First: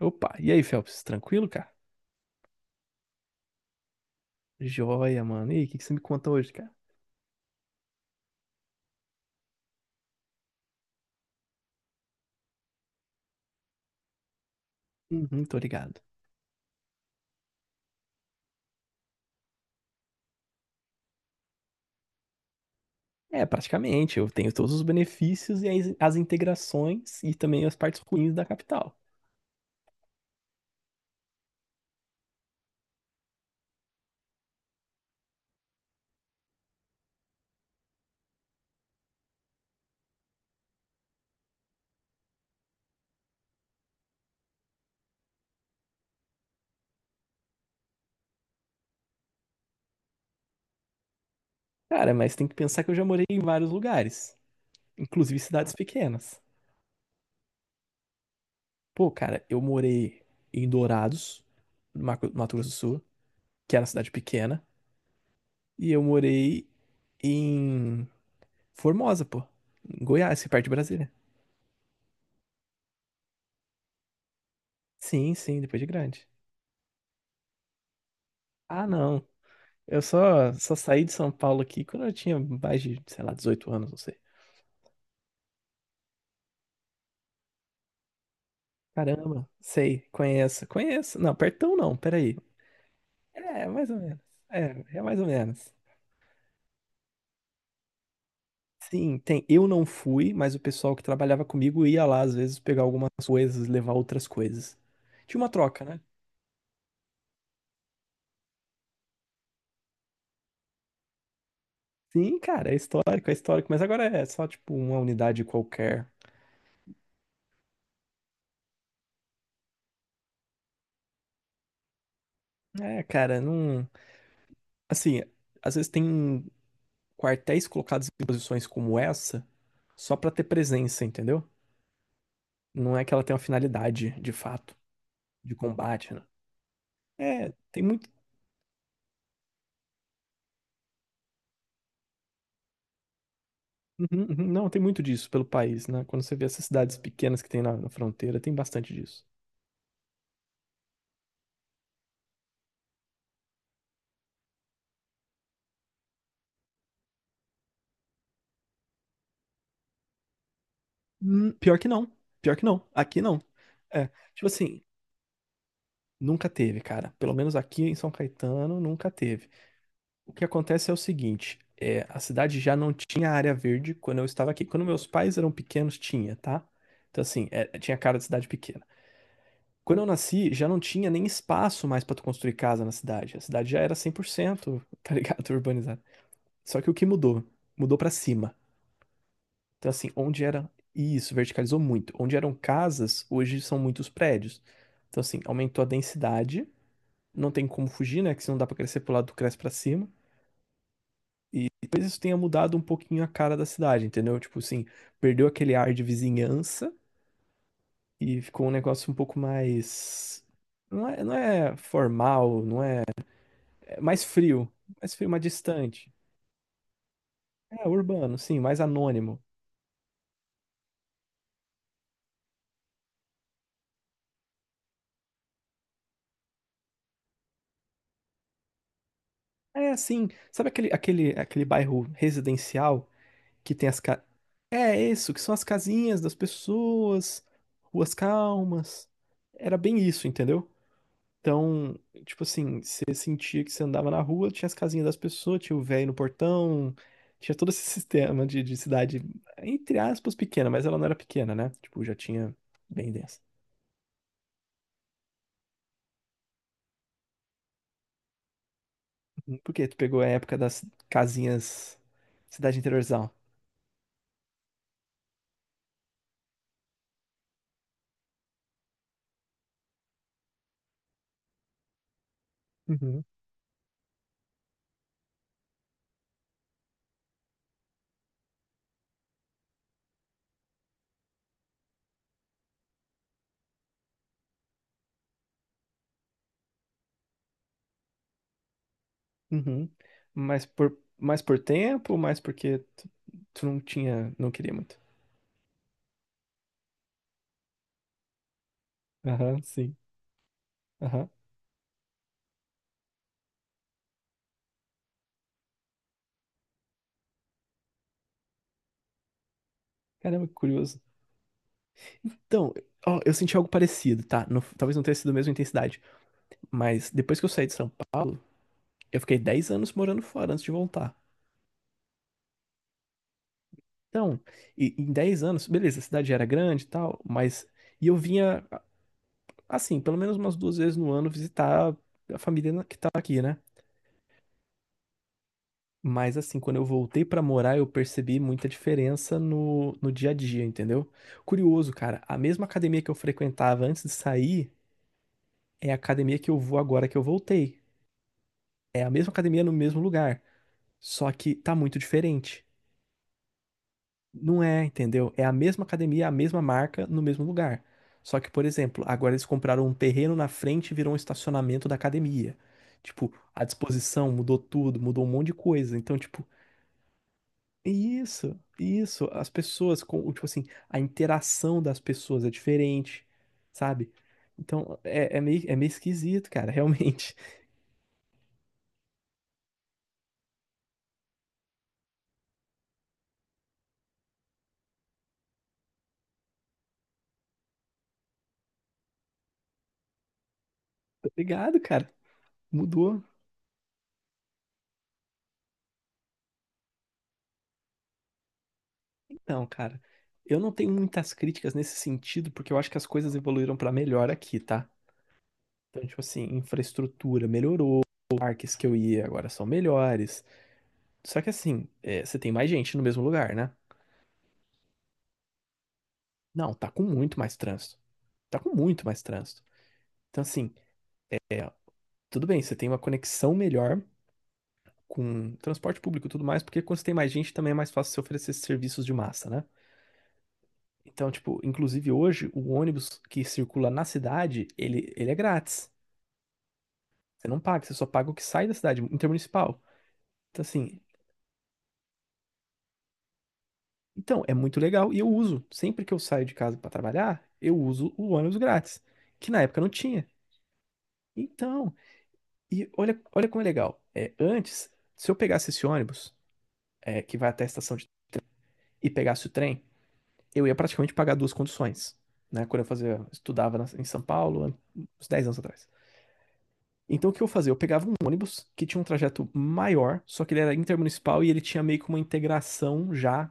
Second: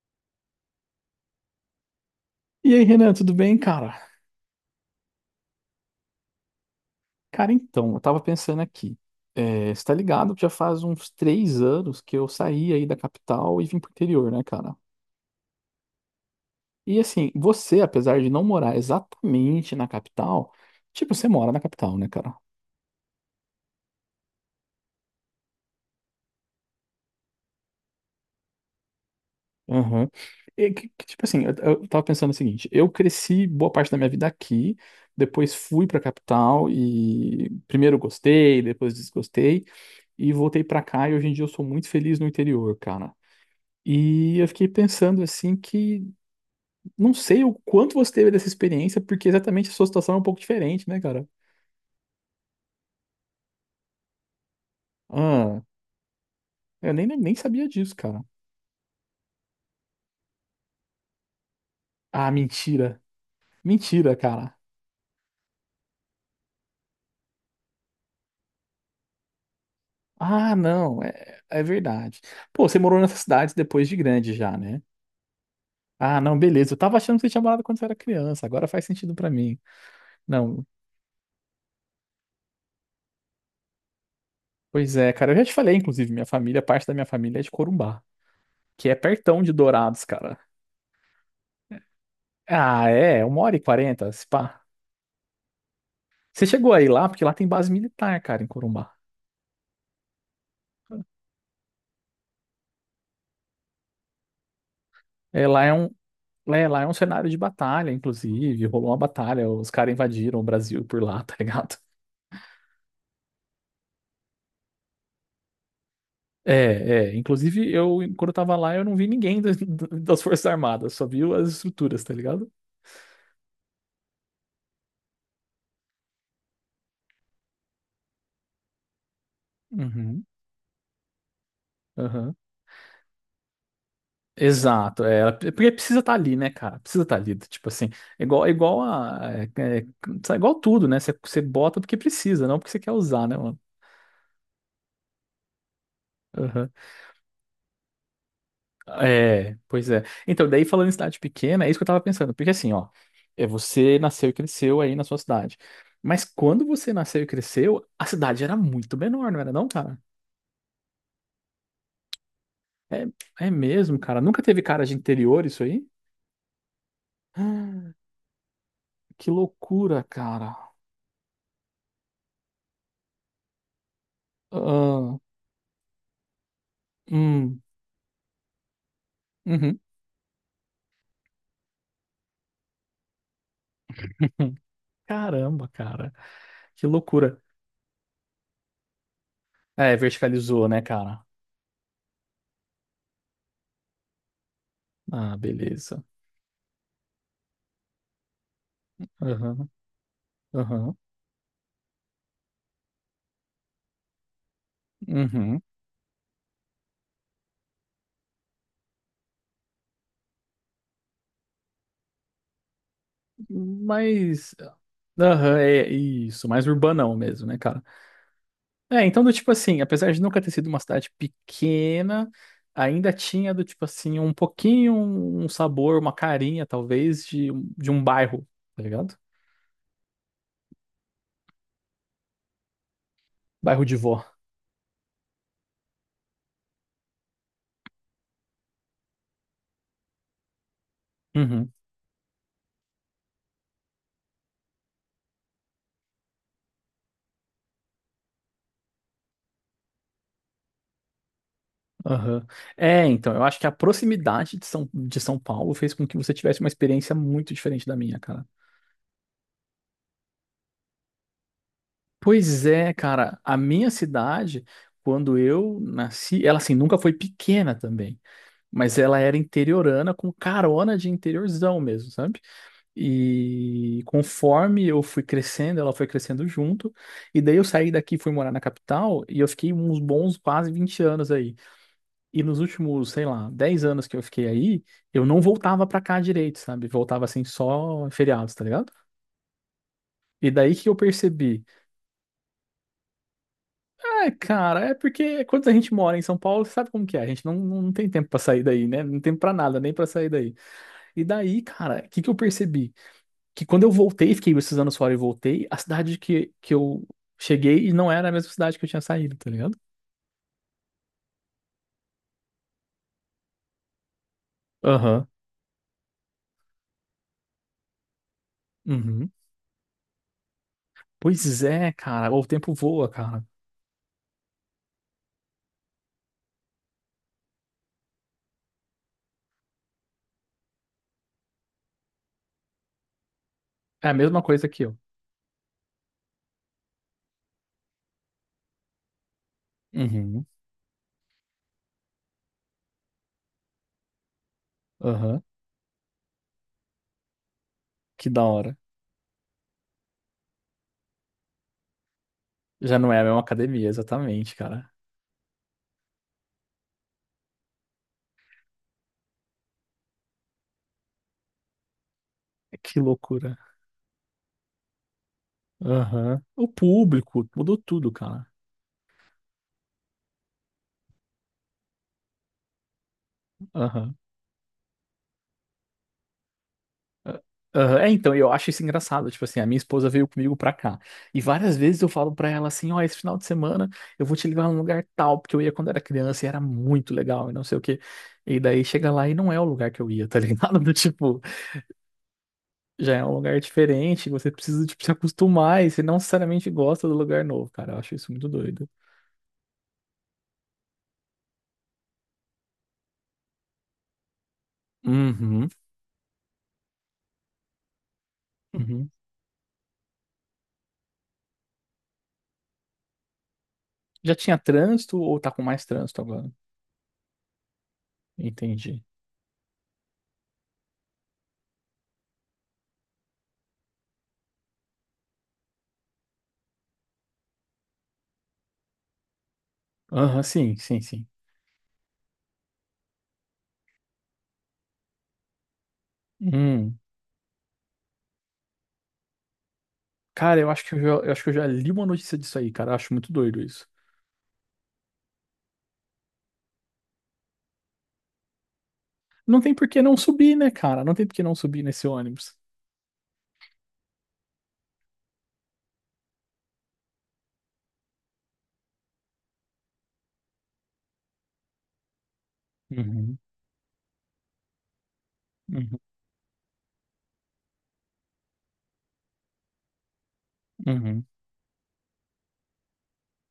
Opa, e aí, Phelps? Tranquilo, cara? E aí, Renan, tudo bem, cara? Joia, mano. E aí, o que que você me conta hoje, cara? Cara, então, eu tava pensando aqui. É, você tá ligado que já faz uns 3 anos que eu saí aí da capital e vim pro interior, né, cara? Uhum, tô ligado. E assim, você, apesar de não morar exatamente na capital, tipo, você mora na capital, né, cara? É, praticamente, eu tenho todos os benefícios e as integrações e também as partes ruins da capital. Aham. E tipo assim, eu tava pensando o seguinte: eu cresci boa parte da minha vida aqui, depois fui pra capital e primeiro gostei, depois desgostei, e voltei pra cá e hoje em dia eu sou muito feliz no interior, cara. E eu fiquei pensando assim que não sei o quanto você teve dessa experiência, porque exatamente a sua situação é um pouco diferente, né, cara? Cara, mas tem que pensar que eu já morei em vários lugares, inclusive Ah, cidades pequenas. eu nem sabia disso, cara. Pô, cara, eu morei em Dourados, no Ah, Mato Grosso do mentira. Sul, que era uma cidade Mentira, cara. pequena, e eu morei em Formosa, pô, em Goiás, que é Ah, perto de não, Brasília. é verdade. Pô, você morou nessa cidade depois de grande já, né? Sim, sim, depois de Ah, grande. não, beleza. Eu tava achando que você tinha morado quando você era criança, agora faz Ah, sentido não. pra mim. Eu só, Não, só saí de São Paulo aqui quando eu tinha mais de, sei lá, 18 anos, não sei. pois é, cara. Eu já te falei, inclusive, minha família, parte da minha família é de Corumbá, que é pertão Caramba, de Dourados, sei, cara. conheço, conheço. Não, pertão não, peraí. Ah, é, uma hora e É, mais ou quarenta, menos. É mais ou menos. Você chegou aí lá, porque lá tem base militar, cara, em Corumbá. Sim, tem. Eu não fui, mas o pessoal que trabalhava comigo ia lá às vezes pegar algumas coisas, levar outras coisas. Tinha É, uma lá é troca, um, né? lá é, lá é um cenário de batalha, inclusive. Rolou uma batalha, os caras invadiram o Brasil por lá, tá ligado? Sim, cara, é histórico, mas agora é só tipo uma unidade qualquer. É, é. Inclusive, eu, quando eu tava lá, eu não vi ninguém das, das Forças Armadas, só vi as estruturas, tá ligado? É, cara, não. Assim, às vezes tem quartéis colocados em posições como essa só Uhum, pra ter presença, entendeu? aham. Não é que ela tem uma finalidade, de fato, Exato, é, de porque precisa combate, estar né? ali, né, cara? Precisa estar ali, É, tipo tem assim, muito. É igual a, é, é, é igual tudo, né? Você bota porque precisa, não porque você quer usar, né, mano? Uhum, uhum. Não, tem muito disso pelo país, né? Quando você vê essas cidades pequenas que tem na fronteira, tem bastante disso. É, pois é. Então, daí falando em cidade pequena, é isso que eu tava pensando. Porque assim, ó, é você nasceu e cresceu aí na sua cidade. Mas quando você nasceu e cresceu, a cidade era muito menor, não era não, cara? Pior que não. Pior que não. Aqui não. É, é mesmo, É, cara. Nunca tipo teve assim, cara de interior isso aí? nunca teve, cara. Pelo menos aqui em Ah, São Caetano, nunca que teve. loucura, O que cara. acontece é o seguinte, é, a cidade já não tinha área verde quando eu estava aqui. Quando meus Ah, pais eram pequenos, tinha, tá? Então, assim, hum, é, tinha cara de cidade pequena. uhum. Quando eu nasci, já não tinha nem espaço mais para tu construir casa na cidade. A cidade já era 100%, tá ligado? Caramba, Urbanizada. cara. Só Que que o que loucura. mudou? Mudou para cima. Então, É, assim, onde verticalizou, era... né, cara? Isso, verticalizou muito. Onde eram casas, hoje são muitos prédios. Então, Ah, assim, aumentou a beleza. densidade. Não tem como fugir, né? Que se não dá para crescer pro lado, tu cresce Aham, para cima. aham, E talvez isso tenha mudado um pouquinho a cara da cidade, entendeu? Tipo assim, perdeu uhum. aquele ar de vizinhança e ficou um negócio um pouco mais. Não é, não é formal, não é, é mais Mas. frio. Mais frio, mais Aham, é distante. isso, mais urbanão mesmo, né, cara? É, urbano, sim, mais É, então, do anônimo. tipo assim, apesar de nunca ter sido uma cidade pequena, ainda tinha do tipo assim, um pouquinho, um sabor, uma carinha, talvez, de um bairro, tá ligado? É assim, sabe aquele bairro residencial que Bairro tem de as Ca... vó. é isso, que são as casinhas das pessoas, ruas calmas. Era bem isso, entendeu? Uhum, Então, tipo assim, você sentia que você andava na rua, tinha as casinhas das pessoas, tinha o velho no portão, tinha todo esse sistema de cidade, entre aspas, pequena, mas ela não era pequena, né? Tipo, já aham. tinha É, bem então, dessa. eu acho que a proximidade de São Paulo fez com que você tivesse uma experiência muito diferente da minha, cara. Por quê? Tu pegou a época das casinhas, Pois cidade é, interiorzão. cara, a minha cidade, quando eu nasci, ela assim, nunca foi pequena também. Mas ela era interiorana com carona de interiorzão mesmo, sabe? Uhum. E conforme eu fui crescendo, ela foi crescendo junto. E daí eu saí daqui, fui morar na capital e eu fiquei uns bons quase 20 anos aí. E nos últimos, sei lá, 10 anos que eu fiquei aí, eu não voltava pra cá direito, sabe? Voltava assim só em feriados, tá ligado? Uhum. E Mas daí que eu por, mais por percebi. tempo, mais porque tu, tu não Ah, tinha, não queria cara, é muito. porque quando a gente mora em São Paulo, você sabe como que é? A gente não tem tempo pra sair daí, né? Não tem tempo pra Aham, nada, nem sim. pra sair daí. E Aham. daí, cara, o que que eu percebi? Que quando eu voltei, fiquei esses anos fora e voltei, a cidade que eu cheguei não era a mesma cidade que eu tinha saído, tá ligado? Caramba, que curioso. Então, ó, eu senti algo parecido, tá? Não, talvez não tenha Aham. sido a mesma intensidade. Mas depois que eu saí de São Paulo, eu Uhum. fiquei 10 anos morando fora antes de voltar. Pois é, cara. O tempo voa, cara. Então, em 10 anos, beleza, a cidade já era grande e tal. Mas. E eu vinha, assim, pelo menos umas duas vezes no ano visitar a família que tá aqui, né? É a mesma coisa que eu. Mas, assim, quando eu voltei pra morar, eu percebi muita diferença no dia a Uhum. dia, entendeu? Curioso, cara, a mesma academia que eu frequentava antes de sair Aham. é a academia que eu vou agora que eu voltei. Que da hora. É a mesma academia no mesmo lugar, só que tá muito diferente. Já não é a mesma academia, exatamente, Não é, cara. entendeu? É a mesma academia, a mesma marca, no mesmo lugar. Só que, por exemplo, agora eles compraram um terreno na frente e virou um estacionamento da academia. Que Tipo, loucura. a disposição mudou tudo, mudou um monte de coisa. Então, Aham. tipo, O público, mudou é tudo, cara. isso, é isso. As pessoas, com, tipo assim, a interação das pessoas é diferente, sabe? Aham. Então, é meio esquisito, cara, realmente. Aham, é, então, eu acho isso engraçado. Tipo assim, a minha esposa veio comigo pra cá. E várias vezes eu falo pra ela assim: ó, esse final de semana eu vou te levar num lugar tal, porque eu ia quando era criança e era muito legal e não sei o quê. E daí chega lá e não é o lugar que eu ia, tá ligado? Do Tá tipo, ligado, cara? já Mudou. é um lugar diferente, você precisa, tipo, se acostumar e você não necessariamente gosta do lugar novo, cara. Eu acho isso muito doido. Então, cara, eu não tenho muitas críticas nesse sentido, porque eu acho que as coisas evoluíram pra melhor aqui, tá? Uhum, Então, tipo assim, infraestrutura melhorou, parques que eu uhum. ia agora são melhores. Só que assim, é, você tem mais gente no mesmo lugar, né? Já tinha trânsito ou tá com mais trânsito agora? Não, tá com muito mais trânsito. Tá com muito Entendi. mais trânsito. Então, assim, tudo bem, você tem uma conexão melhor com transporte público e tudo mais, porque quando você tem mais gente também é mais fácil você oferecer esses serviços de massa, né? Aham, sim, sim, sim. Então, tipo, inclusive hoje, o ônibus que circula na cidade, ele é grátis. Hum. Você não paga, você só paga o que sai da cidade, intermunicipal. Cara, Então, eu acho que eu assim, já, eu acho que eu já li uma notícia disso aí, cara. Eu acho muito doido isso. Então, é muito legal e eu uso. Sempre que eu saio de casa para trabalhar, eu uso o ônibus grátis, que Não na tem época não por que não tinha. subir, né, cara? Não tem por que não subir Então, nesse ônibus. e olha, olha como é legal. É, antes, se eu pegasse esse ônibus, é, que vai até a estação e pegasse o trem, eu ia praticamente pagar duas conduções, né? Quando eu fazia, Uhum, estudava em São Paulo, há uns 10 anos atrás. uhum, Então, o que eu fazia? Eu pegava um ônibus que tinha um trajeto maior, só que ele era uhum. intermunicipal e ele tinha meio que uma integração já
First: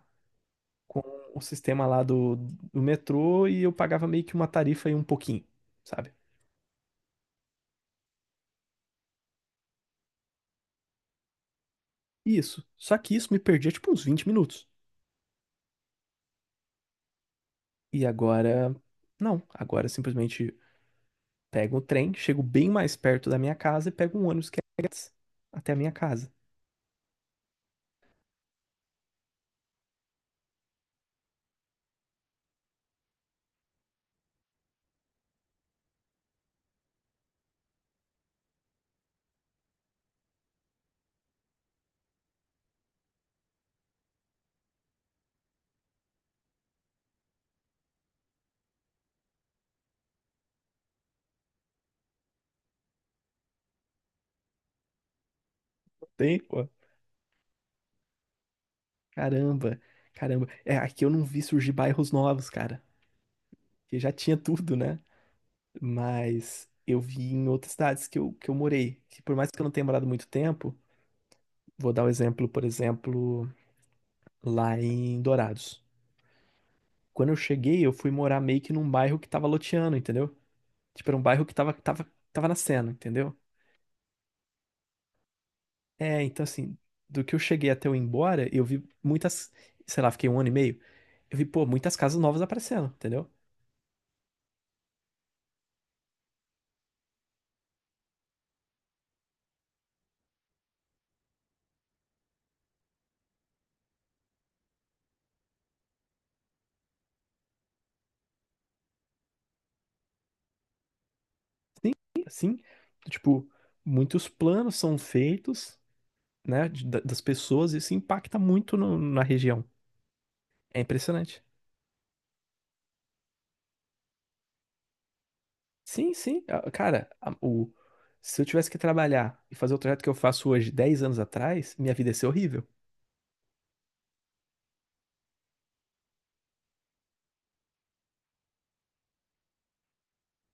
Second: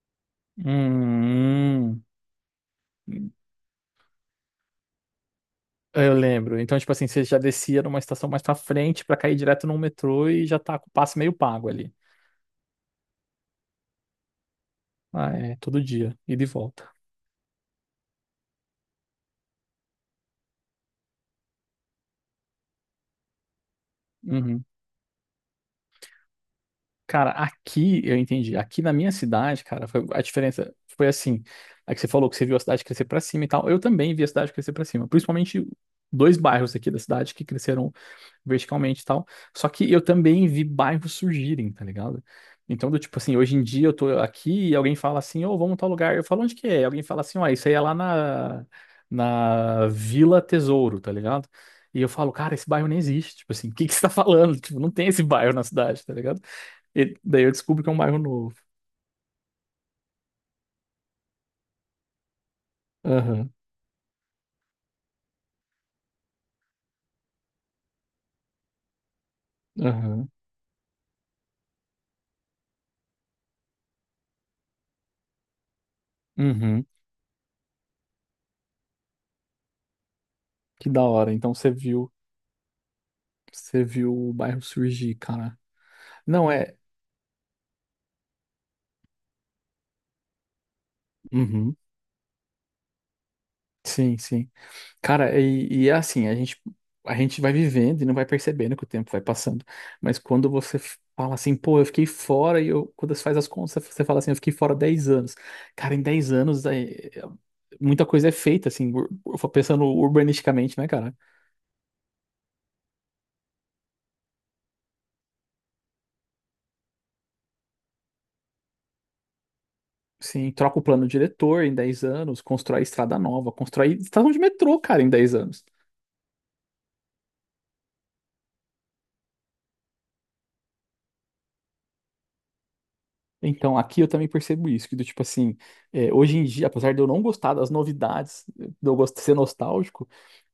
com o sistema lá Hum. do metrô e eu pagava meio que uma tarifa e um pouquinho, sabe? Eu lembro. Então, tipo assim, você já descia numa estação mais pra frente pra cair direto num metrô e já tá com o passe meio pago ali. Isso. Só que isso me perdia tipo uns 20 minutos. Ah, é, todo dia, ida e volta. E agora, não. Agora eu simplesmente pego o trem, chego bem mais perto da minha casa e pego um ônibus que Uhum. é grátis até a minha casa. Cara, aqui eu entendi. Aqui na minha cidade, cara, a diferença foi assim. É que você falou que você viu a cidade crescer pra cima e tal. Eu também vi a cidade crescer pra cima, principalmente dois bairros aqui da cidade que cresceram verticalmente e tal. Só que eu também vi bairros surgirem, tá ligado? Então, do tipo assim, hoje em dia eu tô aqui e alguém fala assim, ô, vamos em tal lugar. Eu falo, onde que é? E alguém fala assim, ó, isso aí é lá na Vila Tesouro, tá ligado? E eu falo, cara, esse bairro nem existe. Tipo assim, o que que você tá falando? Tipo, não tem esse bairro na cidade, tá Tem, ligado? pô. E daí eu descubro que é um bairro novo. Caramba, caramba. É, aqui eu não vi surgir bairros novos, cara. Aham, Que já tinha tudo, né? Mas eu vi em outras cidades que eu morei. Que por mais que eu não tenha morado muito aham, tempo, vou dar o exemplo, por exemplo, lá em Dourados. uhum. Quando eu cheguei, eu fui morar meio que num bairro que tava loteando, entendeu? Que da Tipo, era um hora. bairro Então que tava, tava, tava nascendo, entendeu? você viu o bairro surgir, cara. É, então Não é. assim, do que eu cheguei até eu ir embora, eu vi muitas, sei lá, fiquei um ano e meio, eu vi, pô, Uhum. muitas casas novas aparecendo, entendeu? Sim, sim. Cara, e é assim, a gente vai vivendo e não vai percebendo que o tempo vai passando. Mas quando você fala assim, pô, eu fiquei fora, e eu, quando você faz as contas, você fala assim, eu fiquei fora 10 anos. Cara, em 10 anos, é- muita coisa é feita, assim, pensando urbanisticamente, né, cara? Sim, assim, tipo, muitos planos são feitos, né, das pessoas e isso impacta muito na região. Sim, É troca o plano impressionante. diretor em 10 anos, constrói estrada nova, constrói estação de metrô, cara, em 10 anos. Sim, sim. Ah, cara, se eu tivesse que trabalhar e fazer o trajeto que eu faço hoje, 10 anos atrás, minha vida ia ser horrível. Então, aqui eu também percebo isso, que do tipo assim, é, hoje em dia, apesar de eu não gostar das novidades, de eu gosto de ser nostálgico,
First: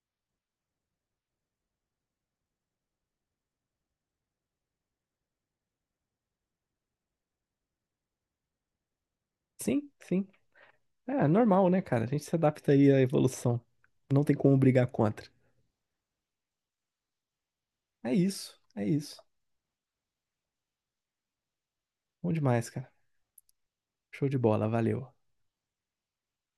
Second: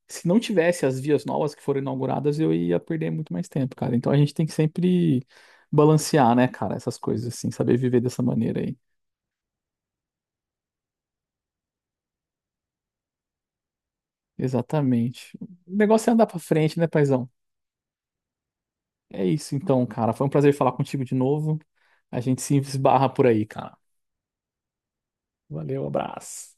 se não tivesse as vias novas que foram inauguradas, eu ia perder muito mais tempo, cara. Então a gente tem que sempre balancear, né, cara, essas coisas assim, saber viver dessa maneira aí. Sim, sim. É normal, né, cara? A gente se adapta aí à evolução. Não tem como brigar contra. Exatamente. O negócio é andar pra frente, né, paizão? É isso, é isso. É isso então, cara. Foi um prazer falar contigo de novo. A Bom gente se demais, cara. esbarra por aí, cara. Show de bola, valeu. Valeu, abraço.